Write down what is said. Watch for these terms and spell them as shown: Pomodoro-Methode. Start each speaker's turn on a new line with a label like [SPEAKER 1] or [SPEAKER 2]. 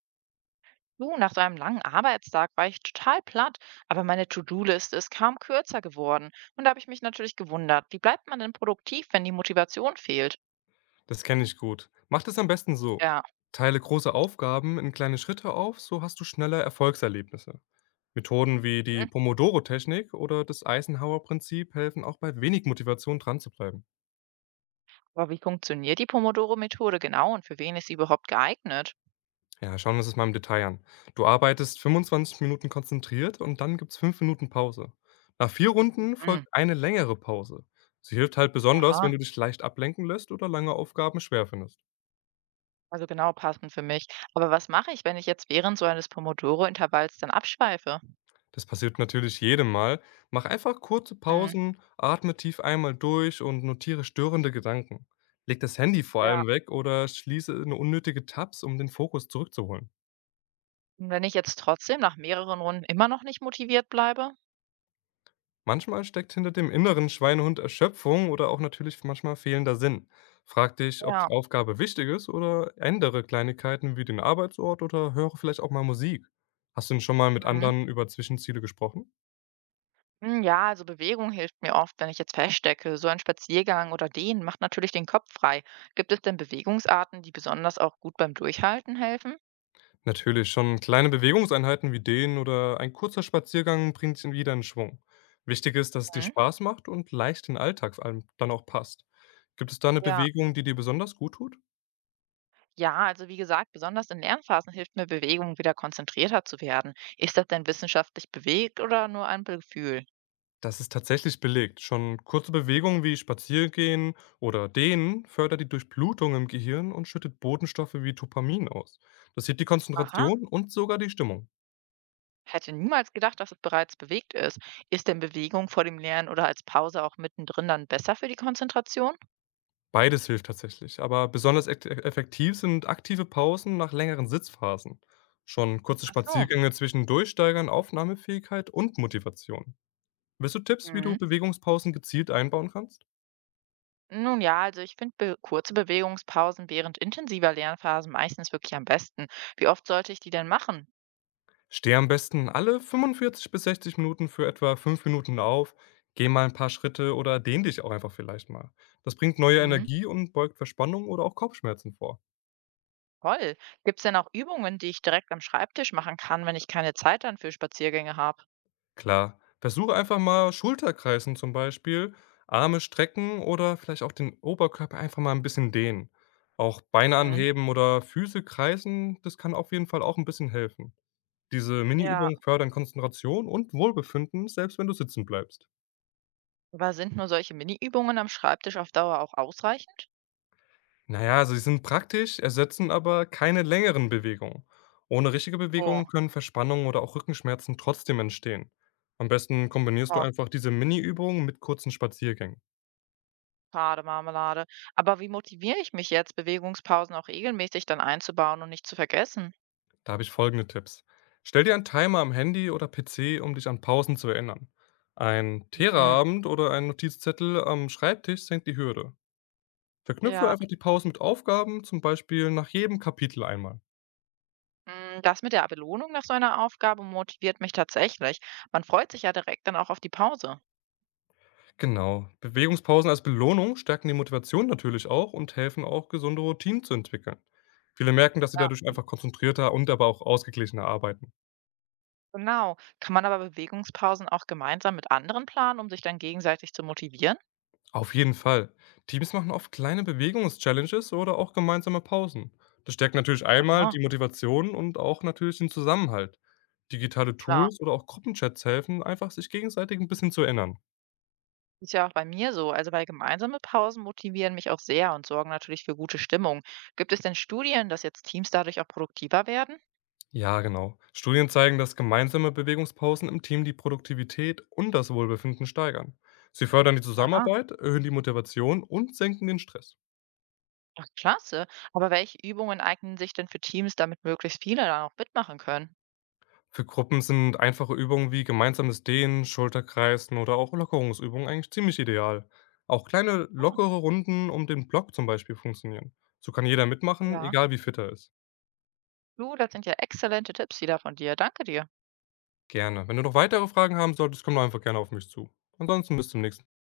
[SPEAKER 1] Du, nach so einem langen Arbeitstag war ich total platt, aber meine To-Do-Liste ist kaum kürzer geworden. Und da habe ich mich natürlich gewundert, wie bleibt man denn produktiv, wenn die Motivation fehlt?
[SPEAKER 2] Das kenne ich gut. Mach das am besten so.
[SPEAKER 1] Ja,
[SPEAKER 2] Teile große Aufgaben in kleine Schritte auf, so hast du schneller Erfolgserlebnisse. Methoden wie die Pomodoro-Technik oder das Eisenhower-Prinzip helfen auch bei wenig Motivation dran zu bleiben.
[SPEAKER 1] aber wie funktioniert die Pomodoro-Methode genau und für wen ist sie überhaupt geeignet?
[SPEAKER 2] Ja, schauen wir uns das mal im Detail an. Du arbeitest 25 Minuten konzentriert und dann gibt's 5 Minuten Pause. Nach vier Runden
[SPEAKER 1] Hm,
[SPEAKER 2] folgt eine längere Pause. Sie hilft halt besonders, wenn
[SPEAKER 1] aha,
[SPEAKER 2] du dich leicht ablenken lässt oder lange Aufgaben schwer findest.
[SPEAKER 1] also genau passend für mich. Aber was mache ich, wenn ich jetzt während so eines Pomodoro-Intervalls dann abschweife?
[SPEAKER 2] Das passiert natürlich jedem Mal. Mach einfach kurze
[SPEAKER 1] Hm,
[SPEAKER 2] Pausen, atme tief einmal durch und notiere störende Gedanken. Leg das Handy vor
[SPEAKER 1] ja,
[SPEAKER 2] allem weg oder schließe in unnötige Tabs, um den Fokus zurückzuholen.
[SPEAKER 1] und wenn ich jetzt trotzdem nach mehreren Runden immer noch nicht motiviert bleibe?
[SPEAKER 2] Manchmal steckt hinter dem inneren Schweinehund Erschöpfung oder auch natürlich manchmal fehlender Sinn. Frag dich, ob
[SPEAKER 1] Ja.
[SPEAKER 2] die Aufgabe wichtig ist oder ändere Kleinigkeiten wie den Arbeitsort oder höre vielleicht auch mal Musik. Hast du denn schon mal mit
[SPEAKER 1] Mhm.
[SPEAKER 2] anderen über Zwischenziele gesprochen?
[SPEAKER 1] Hm, ja, also Bewegung hilft mir oft, wenn ich jetzt feststecke. So ein Spaziergang oder Dehnen macht natürlich den Kopf frei. Gibt es denn Bewegungsarten, die besonders auch gut beim Durchhalten helfen?
[SPEAKER 2] Natürlich, schon kleine Bewegungseinheiten wie Dehnen oder ein kurzer Spaziergang bringt ihn wieder in Schwung. Wichtig ist, dass es dir
[SPEAKER 1] Mhm.
[SPEAKER 2] Spaß macht und leicht in den Alltag vor allem dann auch passt. Gibt es da eine
[SPEAKER 1] Ja,
[SPEAKER 2] Bewegung, die dir besonders gut tut?
[SPEAKER 1] ja, also wie gesagt, besonders in Lernphasen hilft mir Bewegung, wieder konzentrierter zu werden. Ist das denn wissenschaftlich bewegt oder nur ein Gefühl?
[SPEAKER 2] Das ist tatsächlich belegt. Schon kurze Bewegungen wie Spaziergehen oder Dehnen fördert die Durchblutung im Gehirn und schüttet Botenstoffe wie Dopamin aus. Das hebt die
[SPEAKER 1] Aha,
[SPEAKER 2] Konzentration und sogar die Stimmung.
[SPEAKER 1] hätte niemals gedacht, dass es bereits bewegt ist. Ist denn Bewegung vor dem Lernen oder als Pause auch mittendrin dann besser für die Konzentration?
[SPEAKER 2] Beides hilft tatsächlich, aber besonders ekt effektiv sind aktive Pausen nach längeren Sitzphasen. Schon kurze
[SPEAKER 1] Ach so.
[SPEAKER 2] Spaziergänge zwischendurch steigern Aufnahmefähigkeit und Motivation. Willst du Tipps, wie du Bewegungspausen gezielt einbauen kannst?
[SPEAKER 1] Nun ja, also ich finde be kurze Bewegungspausen während intensiver Lernphasen meistens wirklich am besten. Wie oft sollte ich die denn machen?
[SPEAKER 2] Steh am besten alle 45 bis 60 Minuten für etwa 5 Minuten auf, geh mal ein paar Schritte oder dehn dich auch einfach vielleicht mal. Das bringt neue
[SPEAKER 1] Mhm.
[SPEAKER 2] Energie und beugt Verspannung oder auch Kopfschmerzen vor.
[SPEAKER 1] Toll. Gibt es denn auch Übungen, die ich direkt am Schreibtisch machen kann, wenn ich keine Zeit dann für Spaziergänge habe?
[SPEAKER 2] Klar, versuche einfach mal Schulterkreisen zum Beispiel, Arme strecken oder vielleicht auch den Oberkörper einfach mal ein bisschen dehnen. Auch Beine
[SPEAKER 1] Mhm.
[SPEAKER 2] anheben oder Füße kreisen, das kann auf jeden Fall auch ein bisschen helfen. Diese
[SPEAKER 1] Ja,
[SPEAKER 2] Mini-Übungen fördern Konzentration und Wohlbefinden, selbst wenn du sitzen bleibst.
[SPEAKER 1] aber sind nur solche Mini-Übungen am Schreibtisch auf Dauer auch ausreichend?
[SPEAKER 2] Naja, also sie sind praktisch, ersetzen aber keine längeren Bewegungen. Ohne richtige Bewegungen
[SPEAKER 1] Oh,
[SPEAKER 2] können Verspannungen oder auch Rückenschmerzen trotzdem entstehen. Am besten kombinierst du
[SPEAKER 1] ach,
[SPEAKER 2] einfach diese Mini-Übungen mit kurzen Spaziergängen.
[SPEAKER 1] schade, Marmelade. Aber wie motiviere ich mich jetzt, Bewegungspausen auch regelmäßig dann einzubauen und nicht zu vergessen?
[SPEAKER 2] Da habe ich folgende Tipps. Stell dir einen Timer am Handy oder PC, um dich an Pausen zu erinnern. Ein
[SPEAKER 1] Mhm.
[SPEAKER 2] Teraabend oder ein Notizzettel am Schreibtisch senkt die Hürde. Verknüpfe
[SPEAKER 1] Ja,
[SPEAKER 2] einfach die Pausen mit Aufgaben, zum Beispiel nach jedem Kapitel einmal.
[SPEAKER 1] Mm, das mit der Belohnung nach so einer Aufgabe motiviert mich tatsächlich. Man freut sich ja direkt dann auch auf die Pause.
[SPEAKER 2] Genau. Bewegungspausen als Belohnung stärken die Motivation natürlich auch und helfen auch, gesunde Routinen zu entwickeln. Viele merken, dass sie
[SPEAKER 1] Ja.
[SPEAKER 2] dadurch einfach konzentrierter und aber auch ausgeglichener arbeiten.
[SPEAKER 1] Genau. Kann man aber Bewegungspausen auch gemeinsam mit anderen planen, um sich dann gegenseitig zu motivieren?
[SPEAKER 2] Auf jeden Fall. Teams machen oft kleine Bewegungschallenges oder auch gemeinsame Pausen. Das stärkt natürlich einmal
[SPEAKER 1] Aha,
[SPEAKER 2] die Motivation und auch natürlich den Zusammenhalt. Digitale
[SPEAKER 1] klar.
[SPEAKER 2] Tools oder auch Gruppenchats helfen, einfach sich gegenseitig ein bisschen zu erinnern.
[SPEAKER 1] Ist ja auch bei mir so. Also bei gemeinsame Pausen motivieren mich auch sehr und sorgen natürlich für gute Stimmung. Gibt es denn Studien, dass jetzt Teams dadurch auch produktiver werden?
[SPEAKER 2] Ja, genau. Studien zeigen, dass gemeinsame Bewegungspausen im Team die Produktivität und das Wohlbefinden steigern. Sie fördern die
[SPEAKER 1] Aha,
[SPEAKER 2] Zusammenarbeit, erhöhen die Motivation und senken den Stress.
[SPEAKER 1] ach, klasse. Aber welche Übungen eignen sich denn für Teams, damit möglichst viele dann auch mitmachen können?
[SPEAKER 2] Für Gruppen sind einfache Übungen wie gemeinsames Dehnen, Schulterkreisen oder auch Lockerungsübungen eigentlich ziemlich ideal. Auch kleine
[SPEAKER 1] Ah,
[SPEAKER 2] lockere Runden um den Block zum Beispiel funktionieren. So kann jeder mitmachen,
[SPEAKER 1] ja.
[SPEAKER 2] egal wie fit er ist.
[SPEAKER 1] Du, das sind ja exzellente Tipps, die da von dir. Danke dir.
[SPEAKER 2] Gerne. Wenn du noch weitere Fragen haben solltest, komm doch einfach gerne auf mich zu. Ansonsten bis zum nächsten Mal.